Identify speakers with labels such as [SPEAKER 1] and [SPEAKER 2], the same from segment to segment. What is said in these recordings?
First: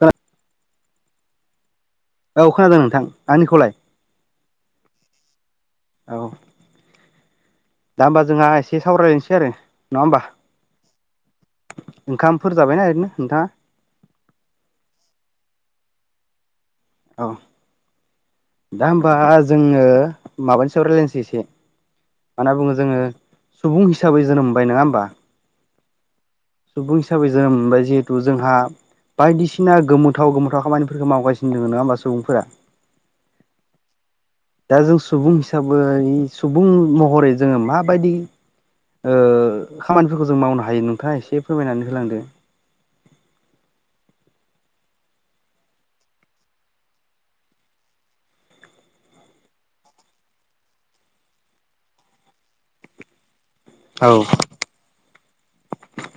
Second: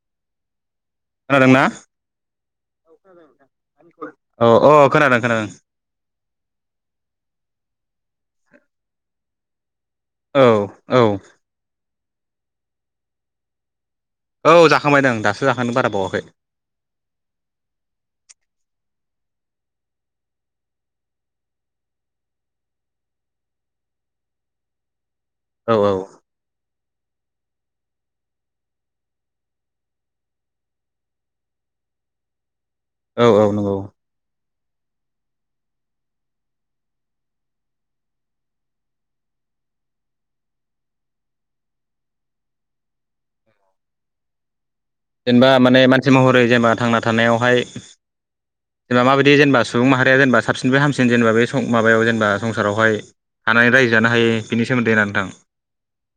[SPEAKER 1] गा
[SPEAKER 2] खोनादोंना?
[SPEAKER 1] खोनादों नोंथां आंनिखौलाय
[SPEAKER 2] औ अ खोनादों खोनादों। [inaudible]
[SPEAKER 1] औ दा होमबा जोंहा एसे सावरायनोसै आरो। नङा होमबा
[SPEAKER 2] औ औ।
[SPEAKER 1] ओंखामफोर जाबायना ओरैनो नोंथाङा?
[SPEAKER 2] औ जाखांबायदों आं दासो जाखांदों बारा बावाखै।
[SPEAKER 1] औ। दा होमबा जोङो माबानि सायाव रायजलायनोसै एसे। माना बुङो जोङो सुबुं हिसाबै जोनोम मोनबाय नङा होमबा?
[SPEAKER 2] औ औ।
[SPEAKER 1] सुबुं हिसाबै जोनोम मोनबाय जिहेथु जोंहा बायदिसिना गोमोथाव गोमोथाव खामानिफोरखो मावगासिनो दोङ नङा होमबा सुबुंफोरा।
[SPEAKER 2] औ औ नंगौ।
[SPEAKER 1] दा जों सुबुं हिसाबै सुबुं महरै जोङो माबायदि ओ खामानिफोरखौ जों मावनो हायो नोंथाङा एसे फोरमायनानै होलांदो
[SPEAKER 2] जेनेबा माने मानसि महरै जेनेबा थांना थानायावहाय जेनबा माबायदि जेनेबा सुबुं माहारिया जेनेबा साबसिननिफ्राय हामसिन जेनेबा बे माबायाव जेनेबा बे संसारावहाय थानानै रायजो
[SPEAKER 1] औ
[SPEAKER 2] जानो हायो बिनि सोमोन्दैना नोंथां?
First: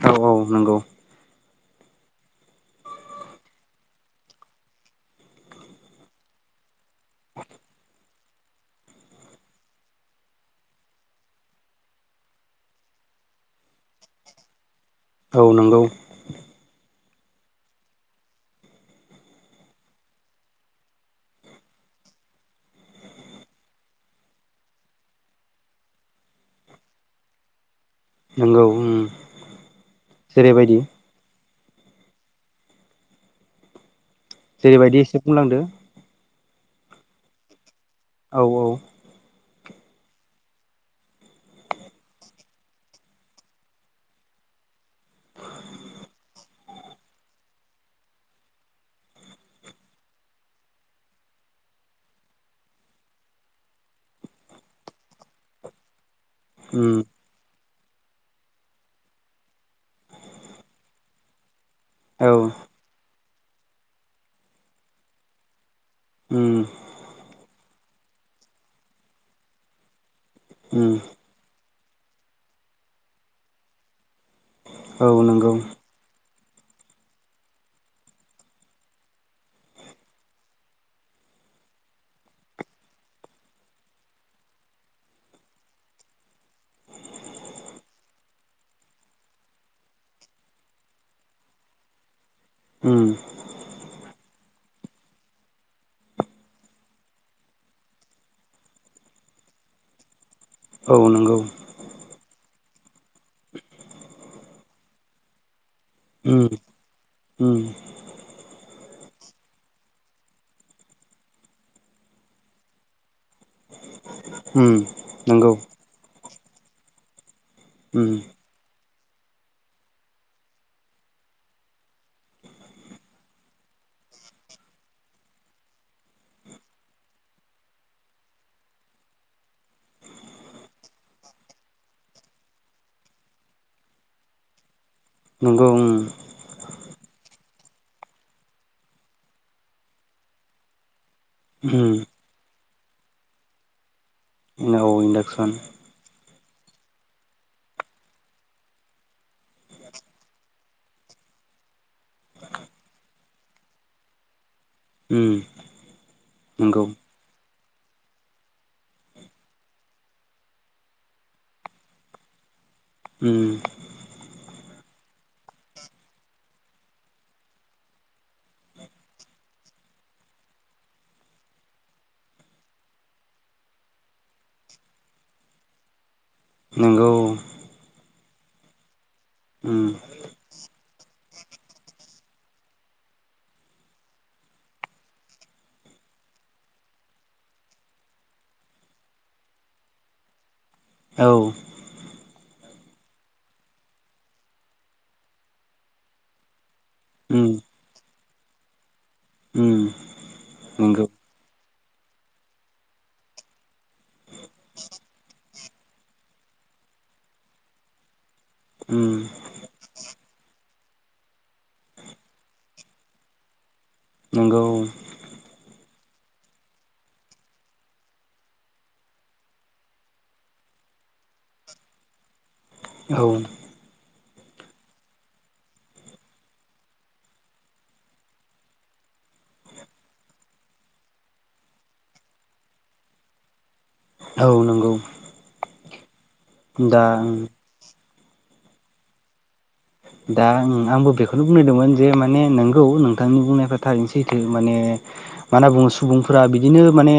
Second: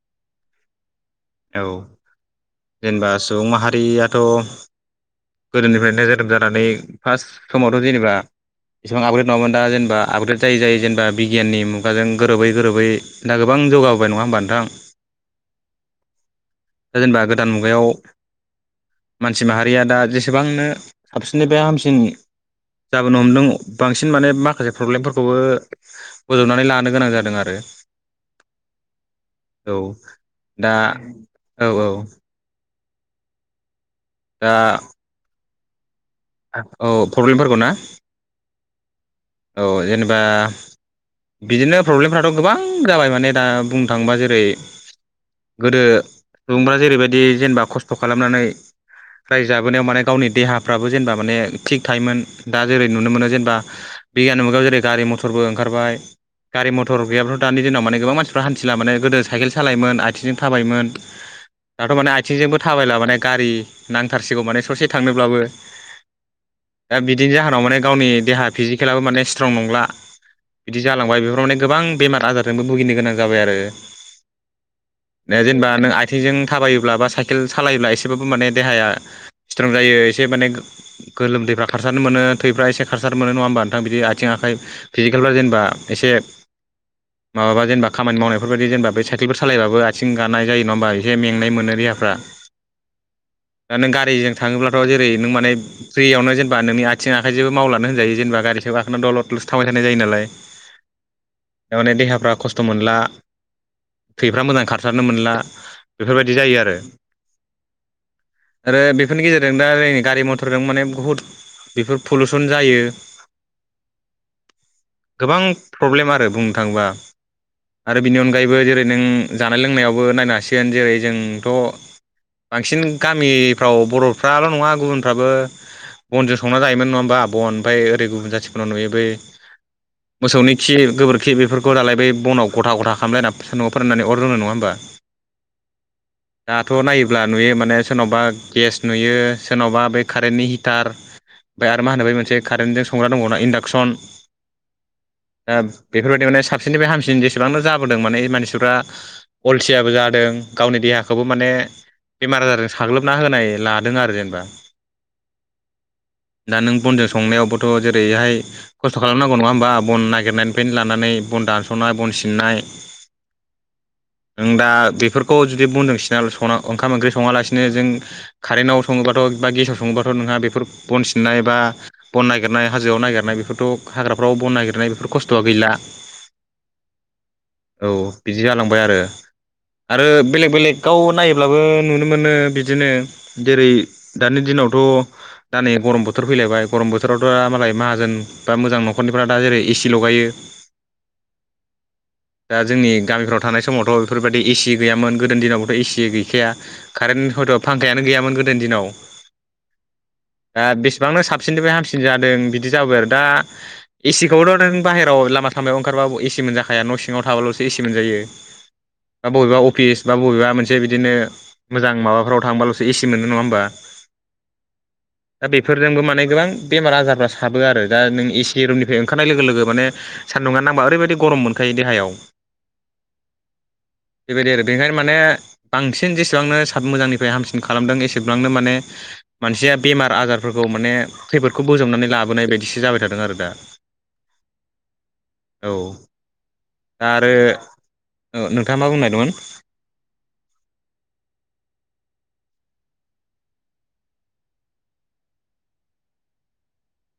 [SPEAKER 1] औ औ नंगौ
[SPEAKER 2] औ जेनेबा सुबुं माहारियाथ गोदोनिफ्राय जोनोम जानानै फार्स्ट समावथ जेनेबा बेसेबां आपग्रेड नंङामोन दा जेनेबा आपग्रेड जायै जायै जेनेबा बिगियाननि मुगाजों गोरोबै गोरोबै दा गोबां आं जौगाबोबाय नंङा होमबा नोंथां?
[SPEAKER 1] औ नोंगौ
[SPEAKER 2] दा जेनेबा गोदान मुगायाव मानसि माहारिया दा जेसेबांनो साबसिननिफ्राय हामसिन जाबोनो हमदों बांसिन माने माखासे प्रब्लेमफोरखौबो बजबनानै लानो गोनां जादों आरो
[SPEAKER 1] नंगौ उम
[SPEAKER 2] [inaudible] औ दा
[SPEAKER 1] जेरैबायदि
[SPEAKER 2] औ औ दा
[SPEAKER 1] जेरैबायदि एसे बुंलांदो
[SPEAKER 2] औ प्रब्लेमफोरखौ ना?
[SPEAKER 1] औ औ
[SPEAKER 2] औ जेनेबा बिदिनो प्रब्लेमफ्राथ गोबां जाबाय माने दा बुंनो थांङोबा जेरै गोदो सुबुंफ्रा जेरैबायदि जेनेबा खस्थ खालामनानै रायजाबोनायाव माने गावनि देहाफ्राबो जेनेबा माने थिग थायोमोन दा जेरै नुनो मोनो जेनेबा बिगियान मुगायाव जेरै गारि मथरबो ओंखारबाय गारि
[SPEAKER 1] उम
[SPEAKER 2] मथर गैयाब्लाथ दानि माव माने गोबां मानसिफ्रा हान्थिला माने गोदो साइकेल सालायोमोन आथिंजों थाबायोमोन। दाथ माने
[SPEAKER 1] औ
[SPEAKER 2] आथिंजोंबो थाबायला माने गारि नांथारसिगौ माने ससे थांनोब्लाबो
[SPEAKER 1] उम
[SPEAKER 2] दा बिदिनि जाहोनाव माने गावनि देहा फिजिकेलाबो माने स्ट्रं नंला। बिदि
[SPEAKER 1] उम
[SPEAKER 2] जालांबाय बेफोराव माने गोबां बेमार आजारजोंबो भुगिनो गोनां जाबाय आरो
[SPEAKER 1] औ
[SPEAKER 2] दा
[SPEAKER 1] नंगौ
[SPEAKER 2] जेनेबा नों आथिंजों थाबायोब्ला बा साइकेल सालायोब्ला एसेबाबो माने देहाया स्ट्रं जायो एसे माने गोलोमदै फ्रा खारसारनो मोनो थैफ्रा एसे खारसारनो मोन नङा होमबानो थां बिदि आथिं आखाइ फिजिकेलफ्रा जेनेबा एसे माबाबा जेनेबा खामानि मावनायफोरबायदि जेनेबा बे साइकेलफोर सालायबाबो आथिं गानाय जायो नङा होमबा एसे मेंनाय मोनो फ्रा
[SPEAKER 1] उम
[SPEAKER 2] दानों गारिजों थांओब्ला थ' जेरै नोंमाने फ्रियावनो जेनेबा नोंनि आथिं आखाइ जेबो मावनानै होन जेनेबा गारि गाखोना दलदलसो थाबाय थानाय जायो नालाय
[SPEAKER 1] औ नंगौ
[SPEAKER 2] थारमाने देहाफ्रा खस्थ स्थ' मोनला थैफ्रा मोजां खारसारनो मोनला बेफोरबायदि
[SPEAKER 1] उम
[SPEAKER 2] जायो आरो
[SPEAKER 1] उम
[SPEAKER 2] आरो बेफोरनि गेजेरजों दा जोंनि गारि मथरजों माने बुहुद बेफोर पुलुसन जायो।
[SPEAKER 1] उम
[SPEAKER 2] [inaudible] गोबां
[SPEAKER 1] नंगौ
[SPEAKER 2] प्रब्लेम आरो बुंनो थाङोबा आरो
[SPEAKER 1] उम
[SPEAKER 2] बेनि अनगायैबो जेरै नों जानाय लोंनायावबो नायनो हासिगोन जेरै जोंथ बांसिन गामिफ्राव बरफ्राल नङा गुबुनफ्राबो बनजों संना जायोमोन नङा होमबा बन ओमफ्राय ओरै गुबुन जाथिफोरनाव नुयो बै मोसौनि खि गोबोरखि बेफोरखौ दालाय बै बनाव गथा गथा खालामलायना नआव फोराननानै अर जनो नंङा होनोमबा
[SPEAKER 1] नंगौ उम
[SPEAKER 2] दाथ नायोब्ला नुयो मा ने सोरनावबा गेस नुयो सोरनावबा बै कारेन्टनि हिटार ओमफाय आरो मा होनो बे
[SPEAKER 1] उम
[SPEAKER 2] मोनसे कारेन्टजों संग्रा दंबावना इन्डाक्सन
[SPEAKER 1] औ इन्डाक्सन
[SPEAKER 2] ओ बेफोरबायदि माने साबसिननिफ्राय हामसिन जेसेबांनो जाबोदों माने मानसिफ्रा अलसियाबो जादों गावनि देहाखौबो माने बेमार आजारजों साग्लोबना होनाय लादों आरो जेनेबा
[SPEAKER 1] उम
[SPEAKER 2] दा नों
[SPEAKER 1] नंगौ
[SPEAKER 2] बनजों संनायावबोथ‌ जेरै ओरैहाय खस्थ खालामनांगौ नंङा होमबा बन नागिरनायनिफ्रायनो लानानै बन दानसनाय बन सिननाय
[SPEAKER 1] उम
[SPEAKER 2] [inaudible] नों दा बेफोर खौ जुदि बनजों सिना सना ओंखाम ओंख्रि सङालासिनो जों कारेनाव सङोबाथ' बा गेसाव सङोबाथ' नो ना बेफोर बन सिननाय बा बन नागिरनाय हाजोआव नागिरनाय बेफोरथ' हाग्राफ्राव बन नागिरनाय बेफोर खस्थ'आ गैला।
[SPEAKER 1] नंगौ
[SPEAKER 2] औ बिदि जालांबाय आरो
[SPEAKER 1] उम
[SPEAKER 2] आरो बेलेग बेलेग गाव नाय ब्लाबो नुनो मोनो बिदिनो जेरै दानि दिनावथ' दा नै गरम बोथोर फै लायबाय गरम बोथोरावथ' दा मालाय माहाजोन बा मोजां न'खरनिफ्रा दा जेरै एसि लगायो
[SPEAKER 1] औ
[SPEAKER 2] दा जोंनि गामिफ्राव थानाय समावथ' बेफोरबायदि एसि गैयामोन गोदोनि दिनावबोथ' एसि गैखाया कारेन्ट
[SPEAKER 1] उम
[SPEAKER 2] हयथ' फांखायानो गैयामोन गोदोनि दिनाव
[SPEAKER 1] उम
[SPEAKER 2] दा
[SPEAKER 1] नंगौ
[SPEAKER 2] बेसेबांनो साबसिननिफ्राय हामसि दों बिदि जाबाय आरो दा एसिखौथ' बाहेराव लामा सामायाव ओंखारबाबो एसि मोनजाखाया न' सिङाव थाबाल'सो एसि मोनजायो
[SPEAKER 1] उम
[SPEAKER 2] बा बबेबा अफिस बा बबेबा मोन से बिदिनो मोजां माबाफोराव थांबाल'सो एसि मोनो नङा होनबा?
[SPEAKER 1] नंगौ
[SPEAKER 2] दा बेफोरजोंबो माने गोबां बेमार आजार फ्रा साबो आरो दा नों एसे रुमनिफ्राय ओंखारनाय लोगो लोगो माने सान्दुंङा नांबा ओरैबायदि गरम मोनखायो देहायाव
[SPEAKER 1] औ
[SPEAKER 2] बेबायदि आरो बेखायनो माने बांसिन जेसेबांनो साब मोजांनिफ्राय हामसिन खालामदों एसेबांनो माने मानसिया बेमार आजारफोरखौ माने खैफोदखौ बोजबनानै लाबोनाय बायदिसो जाबाय थादों आरो दा
[SPEAKER 1] औ नंगौ
[SPEAKER 2] औ
[SPEAKER 1] दा
[SPEAKER 2] औ नोंथाङा मा बुंनो नागिरदोंमोन?
[SPEAKER 1] दा आंबो बेखौनो बुंनोदोंमोन जे माने नोंगौ नोंथांनि बुंनायफ्रा थारैनोसैथो माने मा होनना बुङो सुबुंफोरा बिदिनो माने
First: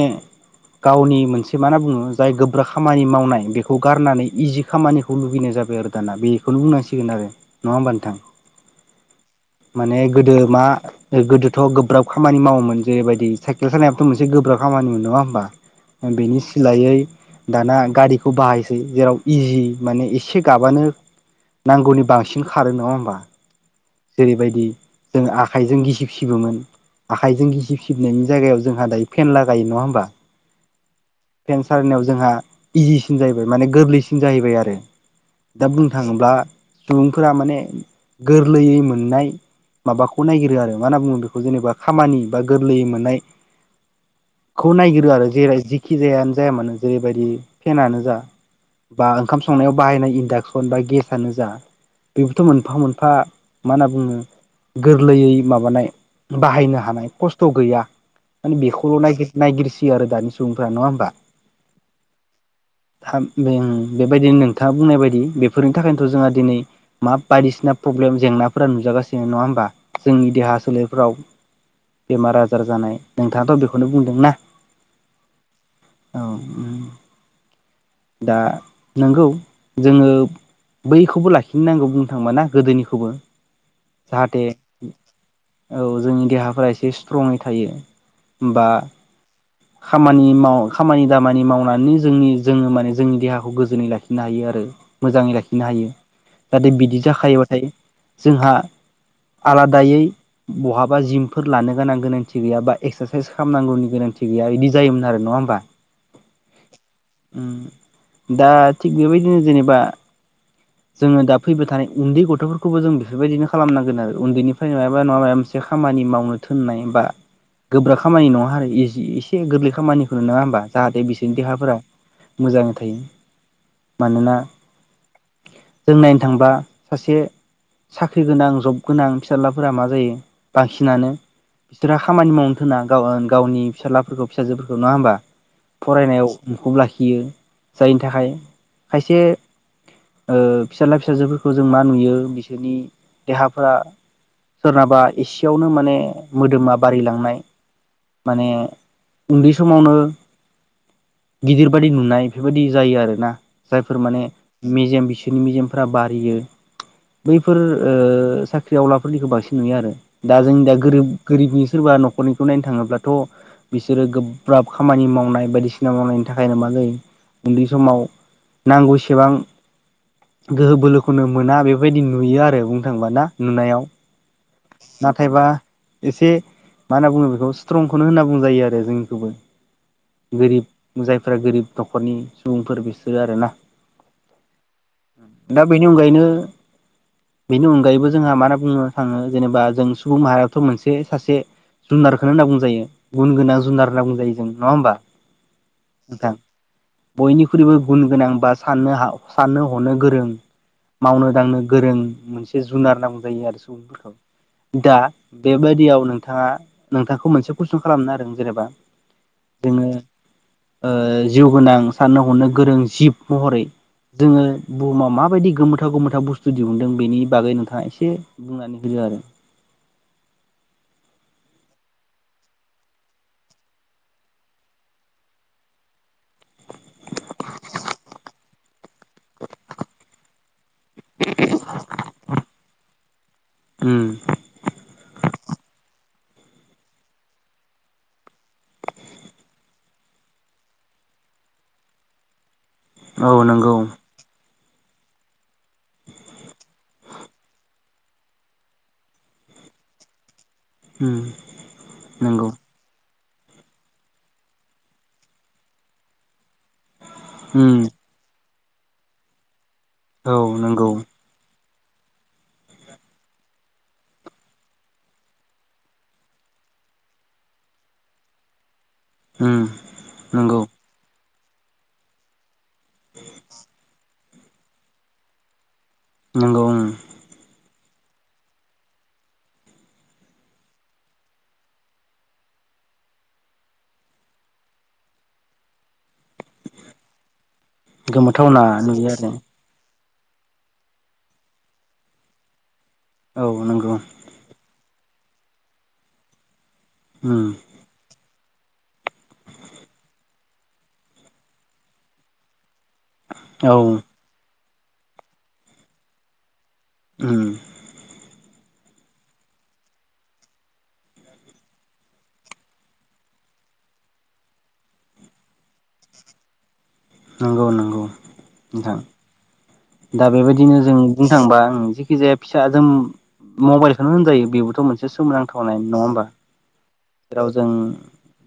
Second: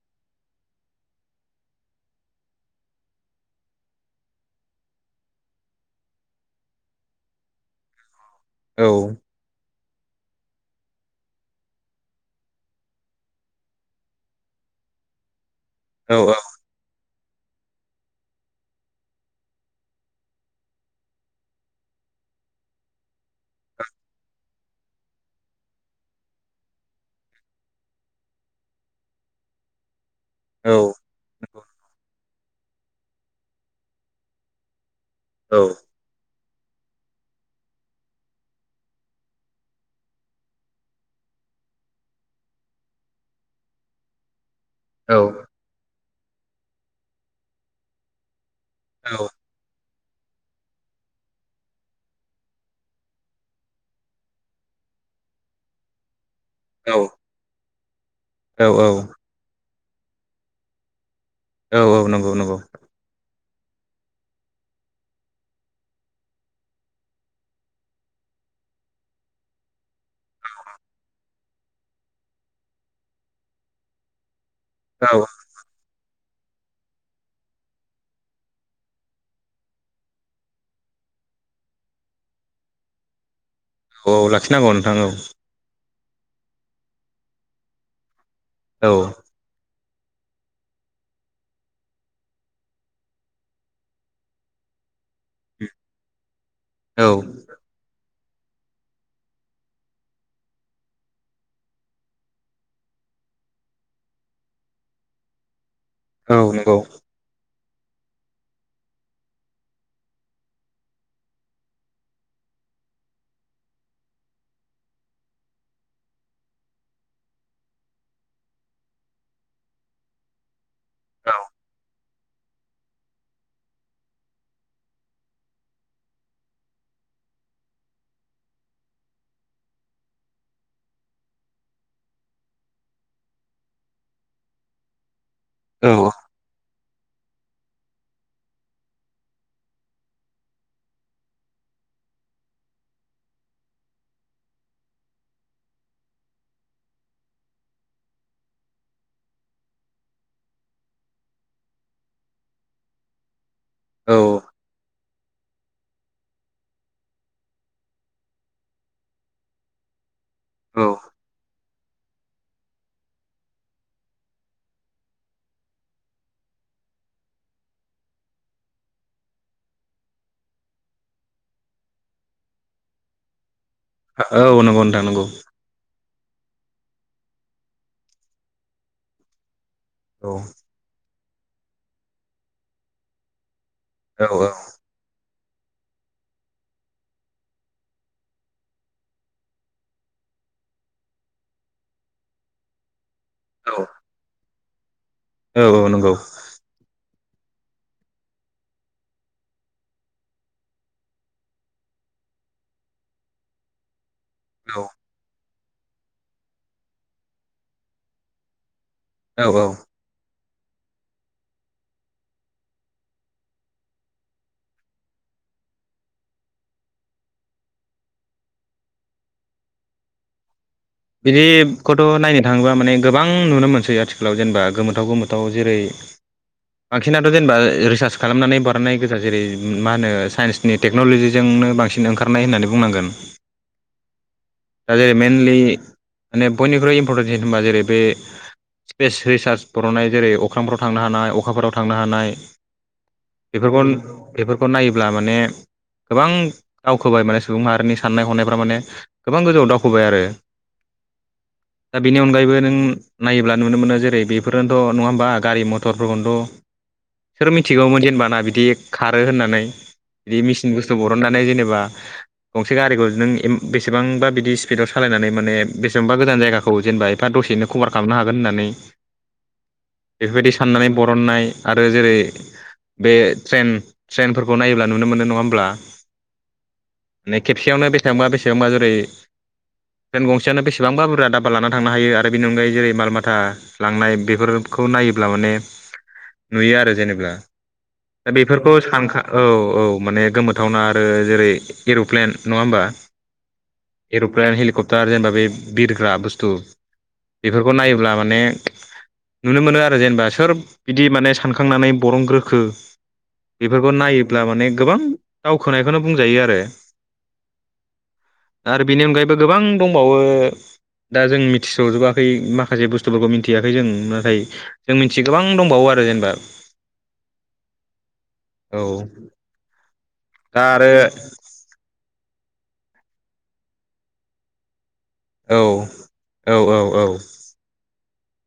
[SPEAKER 1] गावनि मोनसे मा होनना बुङो जाय गोब्रा खामानि मावनाय बेखौ गारनानै इजि खामानिखौ लुबैनो जाबाय आरो दाना बेखौनो बुंनांसिगोन आरो नङा होमबा नोंथां?
[SPEAKER 2] औ
[SPEAKER 1] माने गोदो मा गोदोथ' गोब्राब खामानि मावोमोन जेबायदि साइकेल सालायनायाबोथ' मोनसे गोब्राब खा खामानिमोन नङा होमबा
[SPEAKER 2] औ
[SPEAKER 1] बेनि सिलायै दाना गारिखौ बाहायसै जेराव इजि माने एसे गाबानो नांगौनि बांसि ओंखारो नङा होमबा जेरैबायदि जों आखाइजों गिसिब सिबोमोन आखाइजों गिसिब सिबनायनि जायगायाव जोंहा दायो फेन लागायो नङा होमबा? टेनसारनाव जोंहा इजिसिन जाहैबाय माने गोरलैसिन जाहैबाय आरो
[SPEAKER 2] औ
[SPEAKER 1] दा बुंनो थाङोब्ला सुबुंफोरा माने गोरलैयै मोननाय माबाखौ नायागिरो आरो मा होनना बुङो बेखौ जेनेबा खामानि बा गोरलैयै मोननाय
[SPEAKER 2] [inaudible]
[SPEAKER 1] खौ नायगिरो आरो जेरै जिखि जायानो जाया मानो जेरैबायदि फेनानो जा बा ओंखाम संनायाव बाहायनाय इन्डाक्सन बा गेसआनो जा बेबोथ' मोनफा मोनफा मा होनना बुङो गोरलैयै माबानाय बाहायनो हानाय खस्थ' गैया। माने
[SPEAKER 2] औ
[SPEAKER 1] बेखौल' नायगिर नायगिरसियो आरो दानि सुबुंफ्रा नङा होमबा?
[SPEAKER 2] औ औ नंगौ नंगौ।
[SPEAKER 1] बे उम बेबायदि नोंथाङा बुंनाय बायदि बेफोरनि थाखायनोथ' जोंहा दिनै मा बायदिसिना प्रब्लेम जेंनाफोरा नुजागासिनो नङा होमबा जोंनि देहा सोलेरफ्रोव बेमार आजार जानाय नोंथाङाथ' बेखौनो बुंदोंना?
[SPEAKER 2] औ
[SPEAKER 1] औ उम दा नंगौ जोङो बैखौबो लाखिनोनांगौ बुंनो थांबा ना गोदोनिखौबो
[SPEAKER 2] औ
[SPEAKER 1] जाहाथे
[SPEAKER 2] लाखिनांगौ नोंथां औ
[SPEAKER 1] औ जोंनि देहा फोरासे एसस्ट्रङै थायो बा
[SPEAKER 2] औ
[SPEAKER 1] खामानि माव खामानि दामानि मावनानै जोंनि जोङो माने जोंनि देहाखौ गोजोनै लाखिनो हायो आरो मोजाङै लाखिनो हायो जाहाथे बिदि
[SPEAKER 2] औ
[SPEAKER 1] जाखायोबाथाय जोंहा आलादायै बहाबा जिमफोर लानो गोनां गोनांथि गैया बा एक्सारसाइस खालामनांगौनि गोनां थि गैया बिदि जायोमोन आरो नङा होमबा?
[SPEAKER 2] औ नंगौ
[SPEAKER 1] उम दा थिग बेबायदिनो जेनेबा जोङो दा फैबाय थानाय उन्दै गथ'फोरखौबो जों बेफोरबायदिनो खालामनांगोन आरो उन्दैनिफ्राय माबा नङाबा माबा मोनसे खामानि मावनो थोननाय बा गोब्राब खामानि नङा आरो इजि एसे गोरलै खामानिखौनो नङा होमबा जाहाथे
[SPEAKER 2] औ
[SPEAKER 1] बिसोरनि देहाफोरा मोजाङै थायो मानोना जों नायनो थांबा सासे साख्रि गोनां जब गोनां फिसालाफोरा मा जायो बांसिनानो बिसोरहा खामानि मावनो थोना गाव गावनि फिसालाफोरखौ फिसाजोफोरखौ नङा होमबा
[SPEAKER 2] औ
[SPEAKER 1] फरायनायाव मुखुब लाखियो जायनि थाखाय खायसे ओ फिसाला फिसाजोफोरखौ जों मा नुयो बिसोरनि देहाफोरा सोरनाबा एसेयावनो माने मोदोमा बारिलांनाय माने उन्दै समावनो गिदिर बादि नुनाय बेफोरबायदि जायो आरोना जायफोर
[SPEAKER 2] औ
[SPEAKER 1] माने मेजेम बिस मेजेमफोरा बारियो बैफोर ओ साख्रिआवलाफोरनिखौ बांसिन नुयो आरो दा जोंनि दा
[SPEAKER 2] औ
[SPEAKER 1] गोरिब गोरिबनि सोरबा न'खरनिखौ नायनो थाङोब्लाथ' बिसोरो गोब्राब खामानि मावनाय बायदिसिना मावनायनि थाखायनो मा नो उन्दै समाव नांगौ एसेबां गोहो बोलोखौनो मोना बेबायदि नुयो आरो बुंनो थाङोबा ना नुनायाव
[SPEAKER 2] औ नंगौ नोंथां नंगौ
[SPEAKER 1] नाथायबा एसे मा होनना बुङो बेखौ स्ट्रिंखौनो होनना बुंजायो आरो जोंनिखौबो
[SPEAKER 2] औ
[SPEAKER 1] गोरिब जायफोरा गोरिब न'खरनि सुबुंफोर बिसोरो आरोना
[SPEAKER 2] औ औ
[SPEAKER 1] दा बेनि अनगायैनो बेनि अनगायैबो जोंहा मा होनना बुनो थाङो जेनेबा जों सुबुं माहारियाथ' मोनसे सासे जुनारखौनो होनना बुंजायो गुन गोनां जुनार होनना बुंजायो जों नङा होमबा
[SPEAKER 2] औ औ नंगौ
[SPEAKER 1] नोंथां बयनिख्रुइबो गुन गोनां बा साननो हाव साननो हनो गोरों मावनो दांनो गोरों मोनसे जुनार होन्ना बुंजायो आरो
[SPEAKER 2] औ
[SPEAKER 1] सुबुंफोरखौ दा बेबायदियाव नोंथाङा नोंथांखौ मोनसे कुइसन खालामनो नागिरदों जेनेबा
[SPEAKER 2] औ औ
[SPEAKER 1] जोङो ओ जिउ गोनां साननो हनो गोरों जिब महरै जोङो बुहुमाव माबायदि गोमोथाव गोमोथाव बुस्थु दिहुनदों बेनि बागै नोंथाङा एसे बुंनानै होदो आरो
[SPEAKER 2] बिदिब खौथ' नायनो थाङोबा माने गोबां नुनो मोनसै आथिखालाव जेनेबा गोमोथाव गोमोथाव जेरै [inaudible] बांसिनाथ' जेनेबा रिसार्च खालामनानै बरननाय गोजा जेरै मा होनो साइन्सनि टेक्न'ल'जिजोंनो बां सिन ओंखारनाय होननानै बुंनांगोन
[SPEAKER 1] उम
[SPEAKER 2] दा जेरै मनलि माने बयनिख्रुइ इम्परटेनसिन होनबा जेरै बे स्पेस रिसार्च बरनाय जेरै अख्रांफोराव थांनो हानाय अखाफोराव थांनो हानाय
[SPEAKER 1] औ नंगौ
[SPEAKER 2] बेफोरखौ बेफोरखौ नायोब्ला माने गोबां दावखोबाय माने सुबुं माहारिनि साननाय हनायफोरा माने गोबां गोजौआव दावखोबाय आरो
[SPEAKER 1] उम
[SPEAKER 2] दा बेनि
[SPEAKER 1] नंगौ
[SPEAKER 2] अनगायैबो नों नायोब्ला नुनो मोनो जेरै बेफोरनोथ' नङा होमबा गारि मथरफोरखौनोथ' सोर
[SPEAKER 1] उम
[SPEAKER 2] मिथिगौमोन जेनबा ना बिदि खारो होननानै।
[SPEAKER 1] औ
[SPEAKER 2] बिदि मेसिन
[SPEAKER 1] नंगौ
[SPEAKER 2] बुस्थु बरननानै जेनेबा गंसे गारिखौ नों बेसेबांबा बिदि स्पिडआव सालायनानै माने बेसेबांबा गोजान जायगाखौ जेनेबा एफा दसेनो कभार खालामनो हागोन होननानै।
[SPEAKER 1] उम
[SPEAKER 2] बेफोरबायदि
[SPEAKER 1] नंगौ
[SPEAKER 2] साननानै बरननाय आरो जेरै बे ट्रेन ट्रेनफोरखौ नायोब्ला नुनो मोनो नङा होमब्ला?
[SPEAKER 1] नंगौ उम
[SPEAKER 2] नै खेबसेयावनो बेसेबांबा बेसेबांबा जेरै ट्रेन गं सेयावनो बेसेबांबा बुरजा धाबा लाना थांनो हायो आरो बेनि अनगायै जेरै माल माथा लांनाय बेफोरखौ नायोब्ला मान ने नुयो आरो जेनेबा दा
[SPEAKER 1] गोमोथावना
[SPEAKER 2] बेफोरखौ
[SPEAKER 1] नुयो
[SPEAKER 2] सानखा
[SPEAKER 1] आरो
[SPEAKER 2] औ औ। माने गोमोथावना आरो जेरै एर'प्लेन नङा होमबा।
[SPEAKER 1] औ नंगौ।
[SPEAKER 2] दा जेनेबा बे बिरग्रा बुस्थु
[SPEAKER 1] उम
[SPEAKER 2] बेफोरखौ नायोब्ला माने नुनो मोनो आरो जेनेबा सोर बिदि माने सानखांनानै बरनग्रोखो।
[SPEAKER 1] औ
[SPEAKER 2] बेफोरखौ नायोब्ला माने गोबां दावखोनायखौनो बुंजायो आरो।
[SPEAKER 1] उम।
[SPEAKER 2] दा आरो बेनि अनगायैबो गोबां दंबावो। दा जों मिथिस'जोबाखै माखासे बुस्थुफोरखौ मिथियाखै जों नाथाय जों मिथियो गोबां दंबावो आ रो जेनेबा
[SPEAKER 1] नंगौ नंगौ
[SPEAKER 2] औ
[SPEAKER 1] नोंथां। दा बेबायदिनो जों बुंनो थांङोबा जिखि जाया फिसाजों मबाइलखौनो होनजायो बेबोथ' मोनसे एसे
[SPEAKER 2] औ
[SPEAKER 1] सोमोनांथावनायानो नङा होमबा
[SPEAKER 2] औ औ औ
[SPEAKER 1] जेराव जों।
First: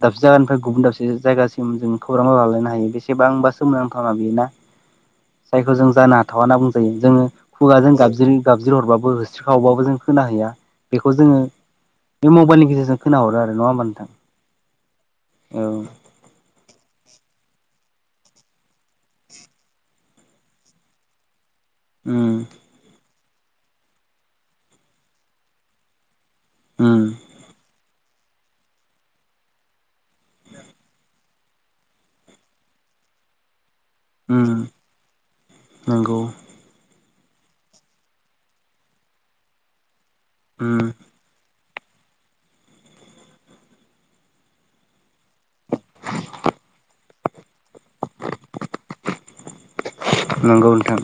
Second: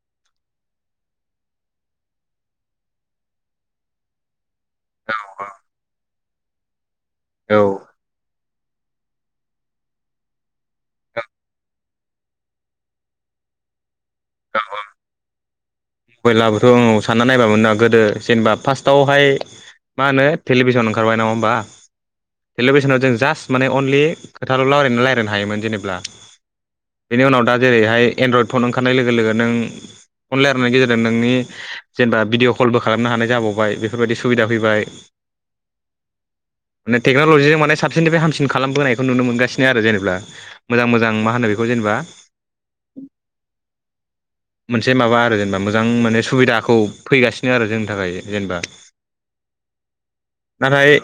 [SPEAKER 1] दाबसे जायगानिफ्राय गुबुन दाबसे जायगासिम जों खौरां लालायनो हायो बेसेबांबा सोमोनांथाना बेयो ना? जायखौ जों जानो हाथावा होनना बुंजायो जोङो
[SPEAKER 2] औ
[SPEAKER 1] खुगाजों गाबज्रि गाबज्रि हरबाबो होस्रिखावबाबो जों खोनाहैया बेखौ जोङो बे मबाइलनि गेजेरजों खोनाहरो आरो नङा होमबा नोंथां? औ
[SPEAKER 2] मयलाबोथ आं सा नना नायबा मोन ना गोदो जेनेबा फार्स्टआवहाय मा होनो टेलिभिसन ओंखारबाय नङा होमबा?
[SPEAKER 1] उम
[SPEAKER 2] टेलिभिसनाव जों जास्ट माने अनलि खोथाल' रावलरायनानै रायज्लायनो हायोमोन जेनेब्ला।
[SPEAKER 1] उम
[SPEAKER 2] बेनि उनाव दा जेरैहाय एनड्रयड फन ओंखारनाय लोगो लोगो नों फन ला गेजेरजों नोंनि जेनेबा भिडिअ कलबो खालामनो हानाय जाबावबाय बे बेफोरबायदि
[SPEAKER 1] उम
[SPEAKER 2] सुबिदा फैबाय
[SPEAKER 1] नंगौ
[SPEAKER 2] माने टेक्न'लजिजों माने साबसिनिफ्राय हामसिन खालामबोनायखौ नुनो मोनगासिनो आरो जेनेब्ला
[SPEAKER 1] उम
[SPEAKER 2] मोजां मोजां मा होनो बे खौ जेनेबा मोनसे माबा आरो बा मोजां माने सुबिदाखौ फैगासिनो आरो जों थाखाय जेनेबा
[SPEAKER 1] नंगौ
[SPEAKER 2] नाथाय
[SPEAKER 1] नोंथां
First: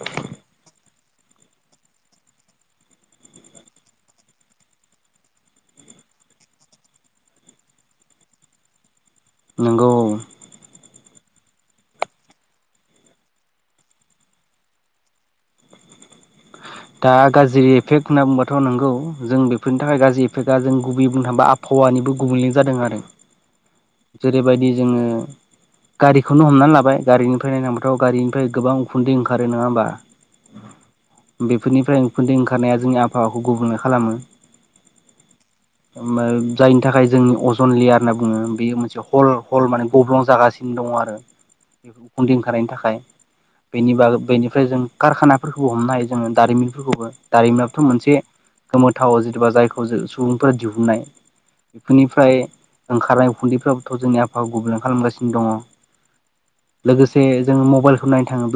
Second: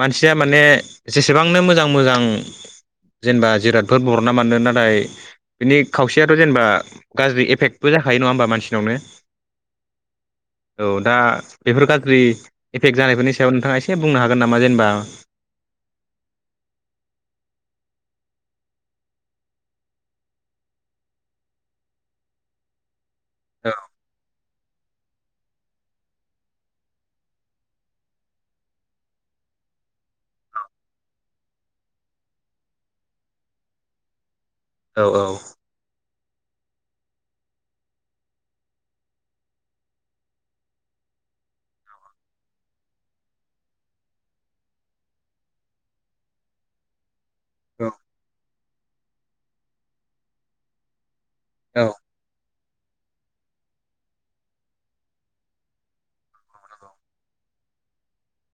[SPEAKER 2] मानसिया माने जेसेबांनो मोजां मोजां - जेनेबा जिरादफोर बरना मोनो नाथाय बिनि खावसेयाथ' जेनेबा गाज्रि एफेक्टबो जायो। खायो नङा होमबा मानसिनावनो?
[SPEAKER 1] नंगौ औ।
[SPEAKER 2] औ दा बेफोर गाज्रि एफेक्ट जानायफोरनि सायाव नोंथाङा एसे बुंनो हागोन नामा जेनेबा [inaudible]
[SPEAKER 1] दा गाज्रि एफेक्ट होनना बुंबाथ' नोंगौ जों बेफोरनि थाखाय गाज्रि एफेक्टआ जों गुबै बुंनो थाङोबा आबहावानि निबो गुबुंले जादों आरो। जेरैबायदि जोङो। गारिखौनो हमनानै लाबाय गारिनिफ्राय नायना थांबाथ' गारिनिफ्राय गोबां उखुन्दै ओंखारो नङा होमबा?
[SPEAKER 2] औ।
[SPEAKER 1] बेफोरनिफ्राय उखुन्दै ओंखारनाया जोंनि आबहावाखौ गुबुंले खालामो।
[SPEAKER 2] औ औ
[SPEAKER 1] जायनि थाखाय जोंनि अजन लेयार होनना बुङो बे मोनसे हल हल माने गब्लं जागासिनो दङ आरो बे उखुनदि ओंखारनायनि थाखाय बेनि बाग बेनिफ्राय जों कारखानाफोरखौबो हमनो हायो जोङो दारिमिनफोरखौबो दारिमिनाबोथ'
[SPEAKER 2] औ
[SPEAKER 1] मोनसे गोमोथाव जेथ'बा जायखौ जा सुबुंफोरा दिहुननाय
[SPEAKER 2] औ
[SPEAKER 1] बेफोरनिफ्राय ओंखारनाय उखुन्दैफ्राबोथ' जोंनि आफावाखौ गुबुंले खालामगासिनो दङ। लोगोसे जों मबाइलखौ नायनो थाङोब्ला